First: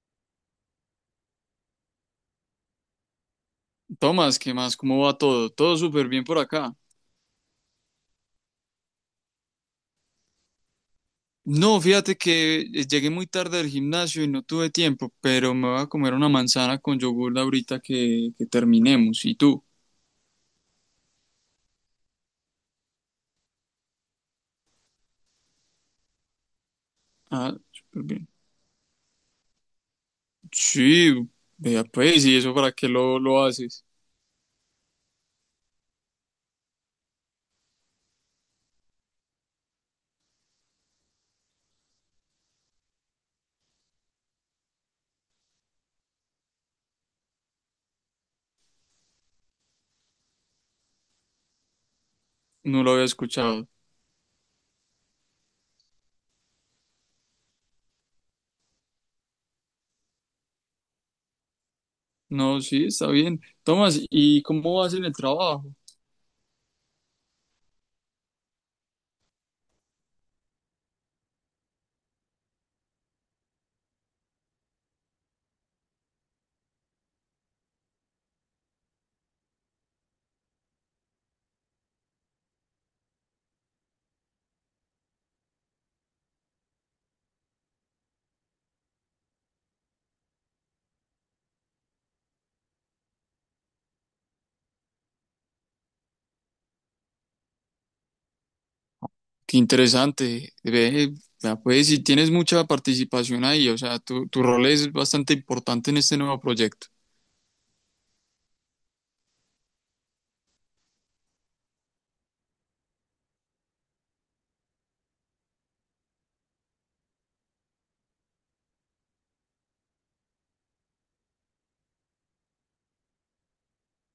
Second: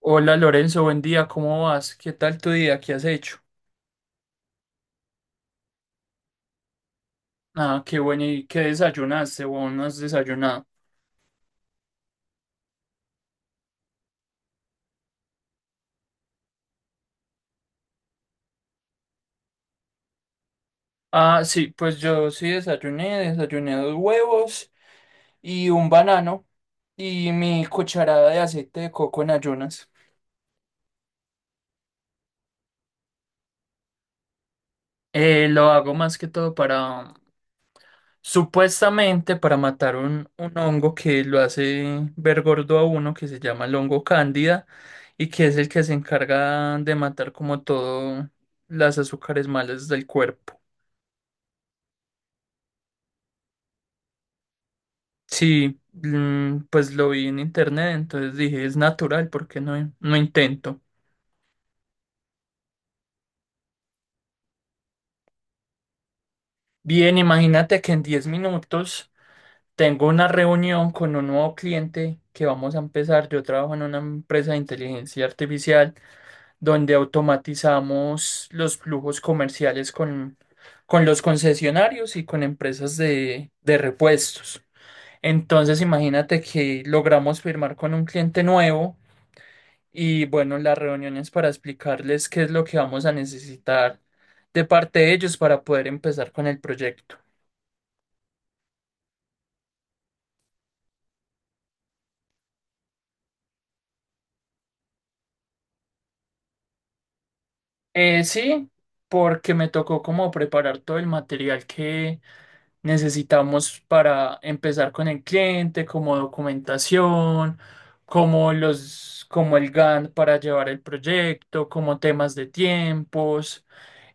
Hola Lorenzo, buen día, ¿cómo vas? ¿Qué tal tu día? ¿Qué has hecho? Tomás, ¿qué más? ¿Cómo va todo? Todo súper bien por acá. Ah, qué bueno, ¿y qué desayunaste o no has desayunado? No, fíjate que llegué muy tarde del gimnasio y no tuve tiempo, pero me voy a comer una manzana con yogur ahorita que terminemos. ¿Y tú? Ah, sí, pues yo sí desayuné, desayuné dos huevos y un banano y Ah, mi súper bien. cucharada de aceite de coco en ayunas. Sí, vea pues, ¿y eso para qué lo haces? Lo hago más que todo, para Supuestamente, para matar un hongo que lo hace ver gordo a uno, que se llama el hongo cándida, y que es el que se encarga de matar como todo las azúcares malas del cuerpo. No lo había escuchado. Sí, pues lo vi en internet, entonces dije, es natural, ¿porque no, no intento? No, sí, está bien. Tomás, ¿y cómo vas en el trabajo? Bien, imagínate que en 10 minutos tengo una reunión con un nuevo cliente que vamos a empezar. Yo trabajo en una empresa de inteligencia artificial, donde automatizamos los flujos comerciales con los concesionarios y con empresas de repuestos. Entonces, imagínate que logramos firmar con un cliente nuevo y bueno, las reuniones para explicarles qué es lo que vamos a necesitar de parte de ellos para poder empezar con el proyecto. Qué interesante. Ve, vea pues, si tienes mucha participación ahí, o sea, tu rol es bastante importante en este nuevo proyecto. Sí, porque me tocó como preparar todo el material que necesitamos para empezar con el cliente, como documentación, como los, como el Gantt para llevar el proyecto, como temas de tiempos.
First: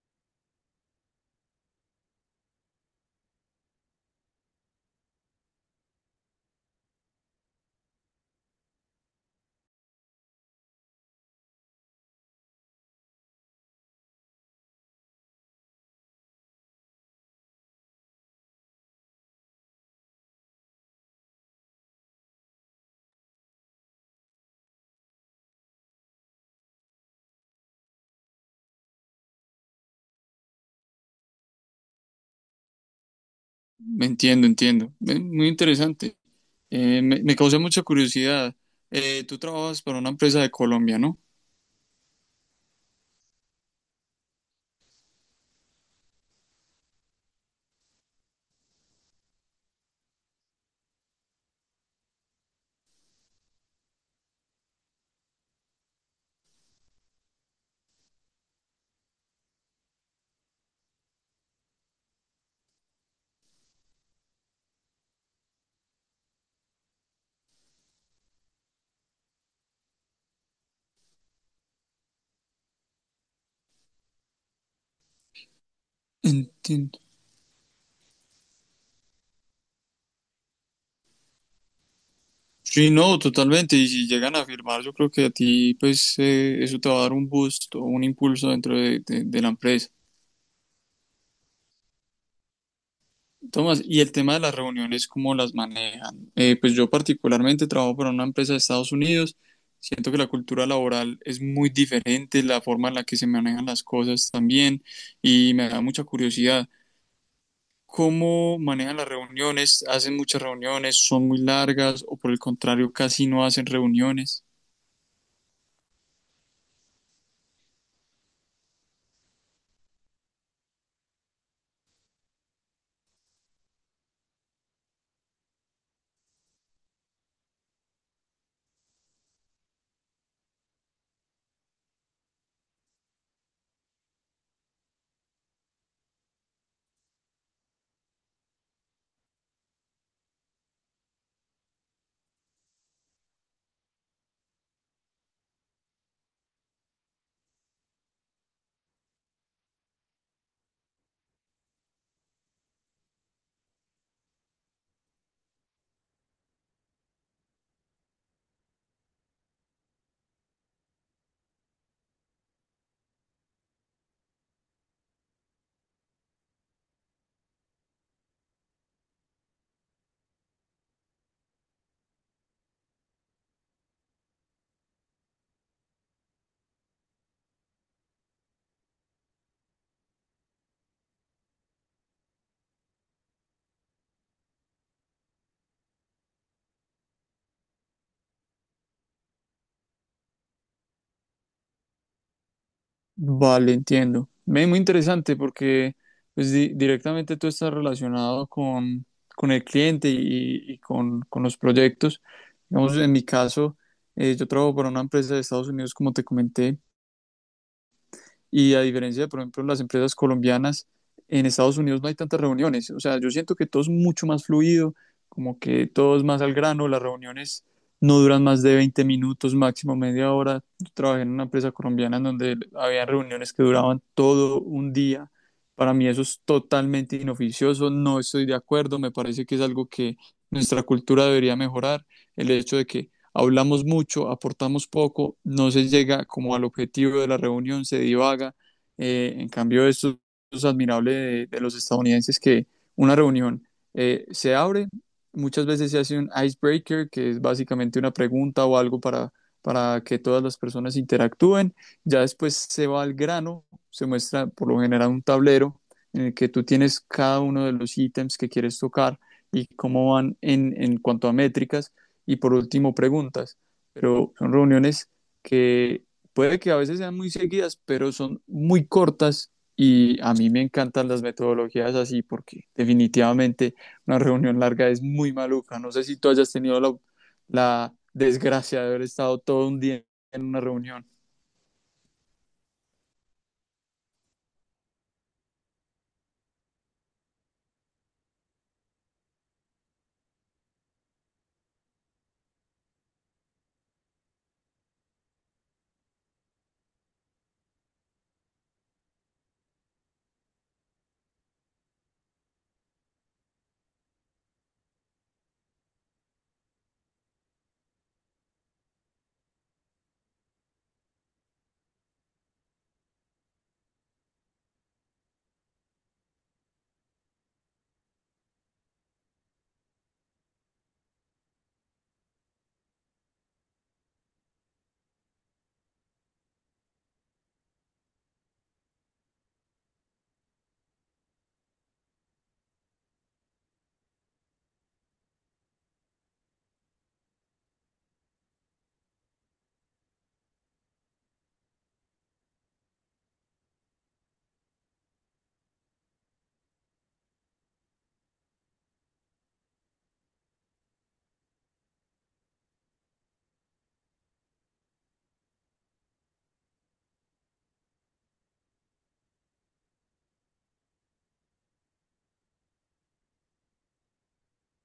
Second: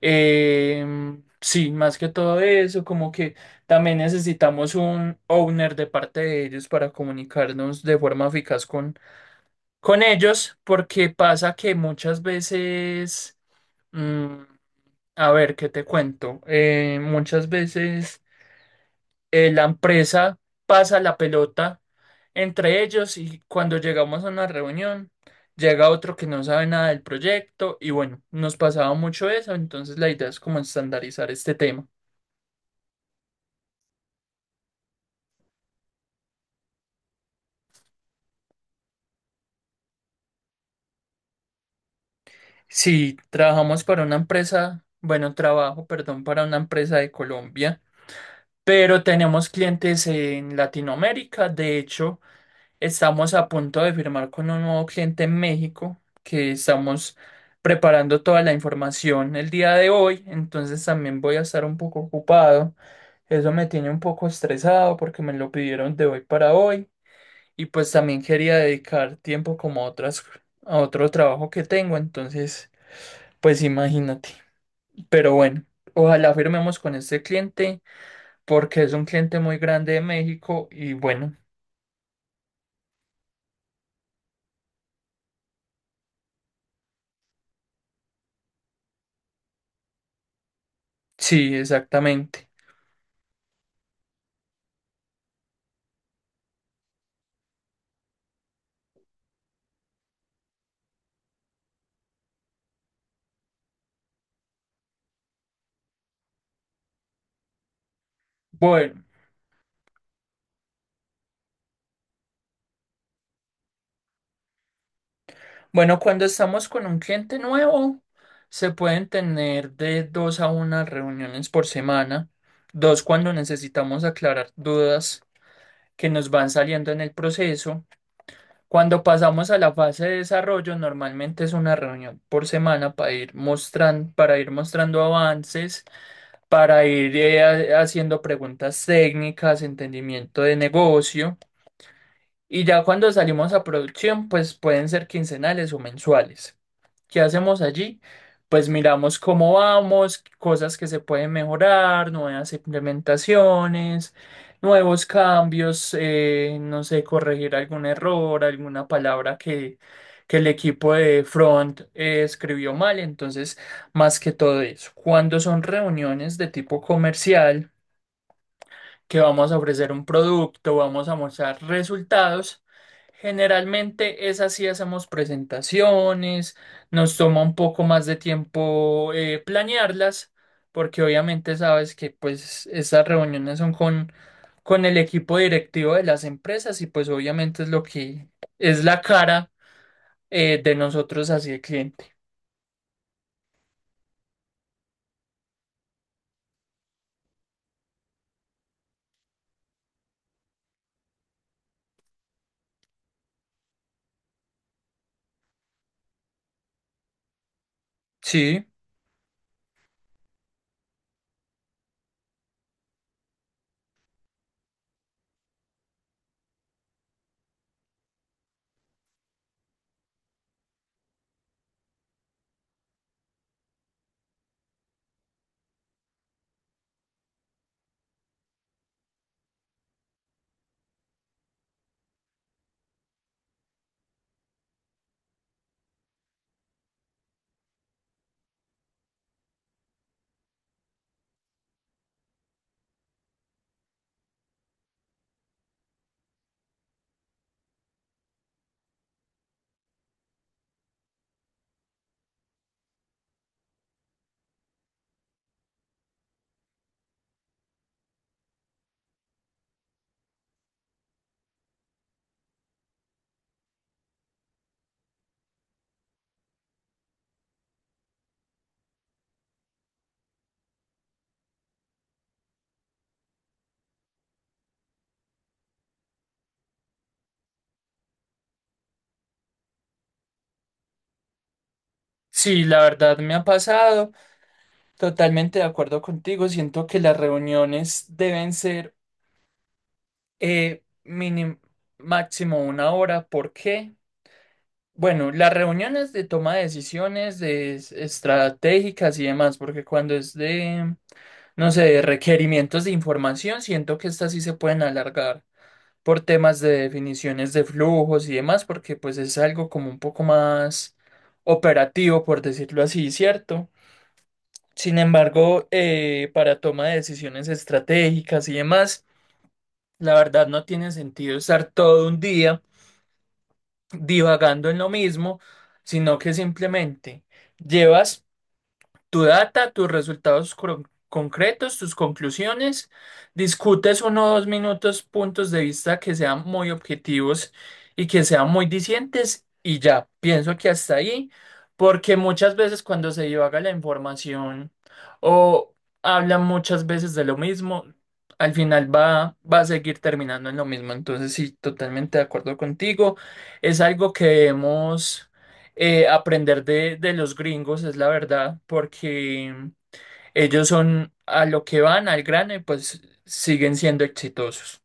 Sí, más que todo eso, como que también necesitamos un owner de parte de ellos para comunicarnos de forma eficaz con ellos, porque pasa que muchas veces, mm, a ver, ¿qué te cuento? Muchas veces la empresa pasa la pelota entre ellos y cuando llegamos a una reunión, llega otro que no sabe nada del proyecto y bueno, nos pasaba mucho eso, entonces la idea es como estandarizar este tema. Entiendo, entiendo. Muy interesante. Me causa mucha curiosidad. Tú trabajas para una empresa de Colombia, ¿no? Si trabajamos para una empresa, bueno, trabajo, perdón, para una empresa de Colombia, pero tenemos clientes en Latinoamérica, de hecho. Estamos a punto de firmar con un nuevo cliente en México, que estamos preparando toda la información el día de hoy, entonces también voy a estar un poco ocupado. Eso me tiene un poco estresado porque me lo pidieron de hoy para hoy y pues también quería dedicar tiempo como a otras a otro trabajo que tengo, entonces pues imagínate. Pero bueno, ojalá firmemos con Entiendo. este cliente porque es un cliente muy grande de México y bueno, Sí, no, totalmente. Y si llegan a firmar, yo creo que a ti, pues, eso te va a dar un boost o un impulso dentro de, de la empresa. sí, exactamente. Tomás, y el tema de las reuniones, ¿cómo las manejan? Pues yo particularmente trabajo para una empresa de Estados Unidos. Siento que la cultura laboral es muy diferente, la forma en la que se manejan las cosas también, y me da mucha curiosidad, cómo manejan Bueno. las reuniones, hacen muchas reuniones, son muy largas o por el contrario casi no hacen reuniones. Bueno, cuando estamos con un cliente nuevo, se pueden tener de dos a unas reuniones por semana, dos cuando necesitamos aclarar dudas que nos van saliendo en el proceso. Cuando pasamos a la fase de desarrollo, normalmente es una reunión por semana para ir mostrando, avances, para ir haciendo preguntas técnicas, entendimiento de negocio. Y ya cuando salimos a producción, pues pueden ser quincenales o mensuales. ¿Qué hacemos allí? Pues miramos cómo vamos, cosas que se pueden mejorar, nuevas implementaciones, nuevos cambios, no sé, corregir algún error, alguna palabra que el equipo de front escribió mal. Entonces, más que todo eso, cuando son reuniones de tipo comercial, que vamos a ofrecer un producto, vamos a mostrar resultados. Generalmente es así, hacemos presentaciones, nos toma un poco más de tiempo planearlas, porque obviamente sabes que pues estas reuniones son con el equipo directivo de las empresas y pues obviamente es lo que es la cara de nosotros hacia el cliente. Vale, entiendo. Me muy interesante porque pues directamente tú estás relacionado con el cliente y con los proyectos. Digamos, en mi caso, yo trabajo para una empresa de Estados Unidos, como te comenté. Sí, Y a diferencia de, por ejemplo, las empresas colombianas, en Estados Unidos no hay tantas reuniones. O sea, yo siento que todo es mucho más fluido, como que todo es más al grano, las reuniones no duran más de 20 minutos, máximo media hora. Yo trabajé en una empresa colombiana en donde había reuniones que duraban todo un día. Para mí eso es totalmente inoficioso, no estoy de acuerdo, me parece que es algo que nuestra cultura debería mejorar, el hecho de que hablamos mucho, aportamos poco, no se llega como al objetivo de la reunión, se divaga. En cambio, esto es admirable de los estadounidenses que una reunión se abre, muchas veces se hace un icebreaker, que es básicamente una pregunta o algo para que todas las personas interactúen, ya después se va al grano, se muestra por lo general un tablero en el que tú tienes cada uno de los ítems que quieres tocar y cómo van en cuanto a métricas y por último preguntas. Pero son reuniones que puede que a veces sean muy seguidas, pero son muy cortas y a mí me encantan las metodologías así porque definitivamente una reunión larga es muy maluca. No sé si tú hayas tenido la, la desgracia de haber estado todo un día en una reunión. sí, la verdad me ha pasado, totalmente de acuerdo contigo, siento que las reuniones deben ser mínimo, máximo una hora. ¿Por qué? Bueno, las reuniones de toma de decisiones de estratégicas y demás, porque cuando es de, no sé, de requerimientos de información, siento que estas sí se pueden alargar por temas de definiciones de flujos y demás, porque pues es algo como un poco más operativo, por decirlo así, ¿cierto? Sin embargo, para toma de decisiones estratégicas y demás, la verdad no tiene sentido estar todo un día divagando en lo mismo, sino que simplemente llevas tu data, tus resultados concretos, tus conclusiones. Discutes 1 o 2 minutos puntos de vista que sean muy objetivos y que sean muy dicientes y ya, pienso que hasta ahí, porque muchas veces cuando se divaga la información o hablan muchas veces de lo mismo, al final va a seguir terminando en lo mismo. Entonces, sí, totalmente de acuerdo contigo. Es algo que debemos aprender de los gringos, es la verdad, porque ellos son a lo que van, al grano, y pues siguen siendo exitosos.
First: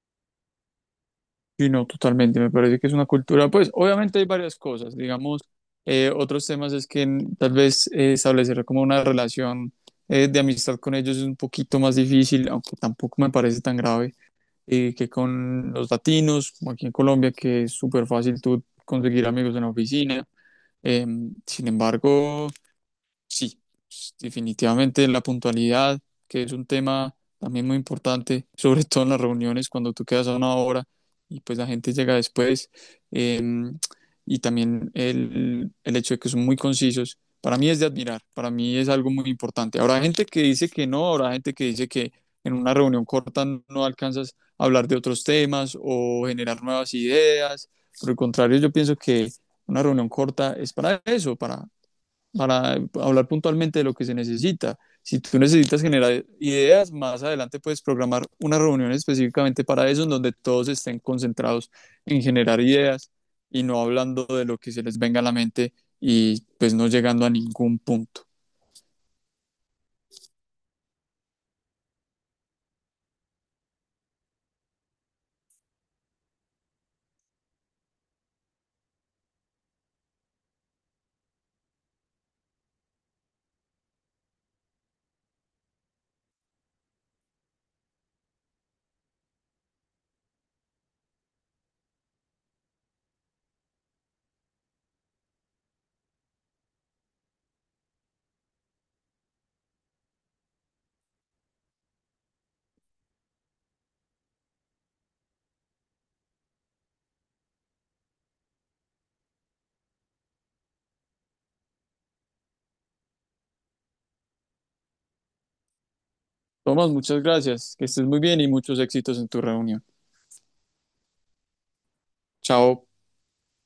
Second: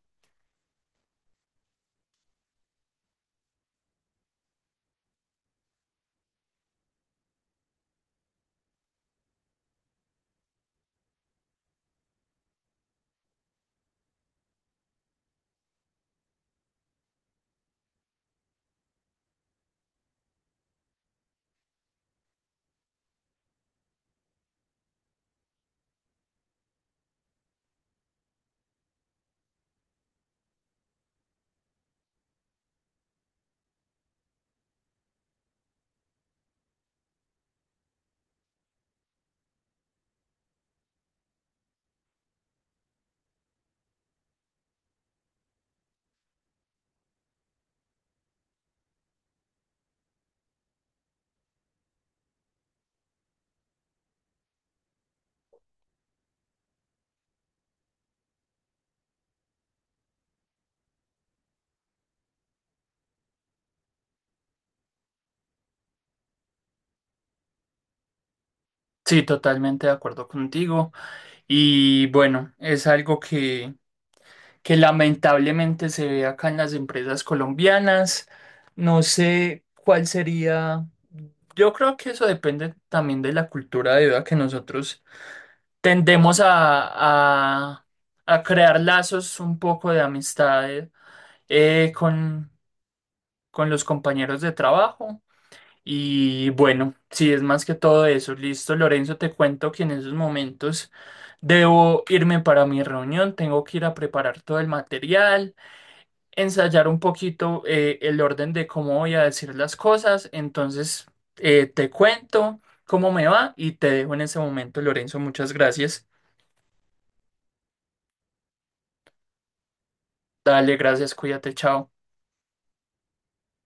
Sí, no, totalmente. Me parece que es una cultura. Pues obviamente hay varias cosas. Digamos, otros temas es que tal vez establecer como una relación de amistad con ellos es un poquito más difícil, aunque tampoco me parece tan grave que con los latinos, como aquí en Colombia, que es súper fácil tú conseguir amigos en la oficina. Em, sin embargo, sí, pues, definitivamente la puntualidad, que es un tema también muy importante, sobre todo en las reuniones, cuando tú quedas a una hora y pues la gente llega después. eh, y también el hecho de que son muy concisos, para mí es de admirar, para mí es algo muy importante. Habrá gente que dice que no, habrá gente que dice que en una reunión corta no alcanzas a hablar de otros temas o generar nuevas ideas. Por el contrario, yo pienso que una reunión corta es para eso, para hablar puntualmente de lo que se necesita. Si tú necesitas generar ideas, más adelante puedes programar una reunión específicamente para eso, en donde todos estén concentrados en generar ideas y no hablando de lo que se les venga a la mente y pues no llegando a ningún punto. Sí, totalmente de acuerdo contigo. Y bueno, es algo que lamentablemente se ve acá en las empresas colombianas. No sé cuál sería. Yo creo que eso depende también de la cultura debido a que nosotros tendemos a crear lazos un poco de amistad eh, con, con los compañeros de trabajo. Y bueno, sí, es más que todo eso. Listo, Lorenzo, te cuento que en esos momentos debo irme para mi reunión, tengo que ir a preparar todo el material, ensayar un poquito el orden de cómo voy a decir las cosas. Entonces, te cuento cómo me va y te dejo en ese momento, Lorenzo. Muchas gracias. Tomás, muchas gracias, que estés muy bien y muchos éxitos en tu reunión. Dale, gracias, cuídate, chao. Chao.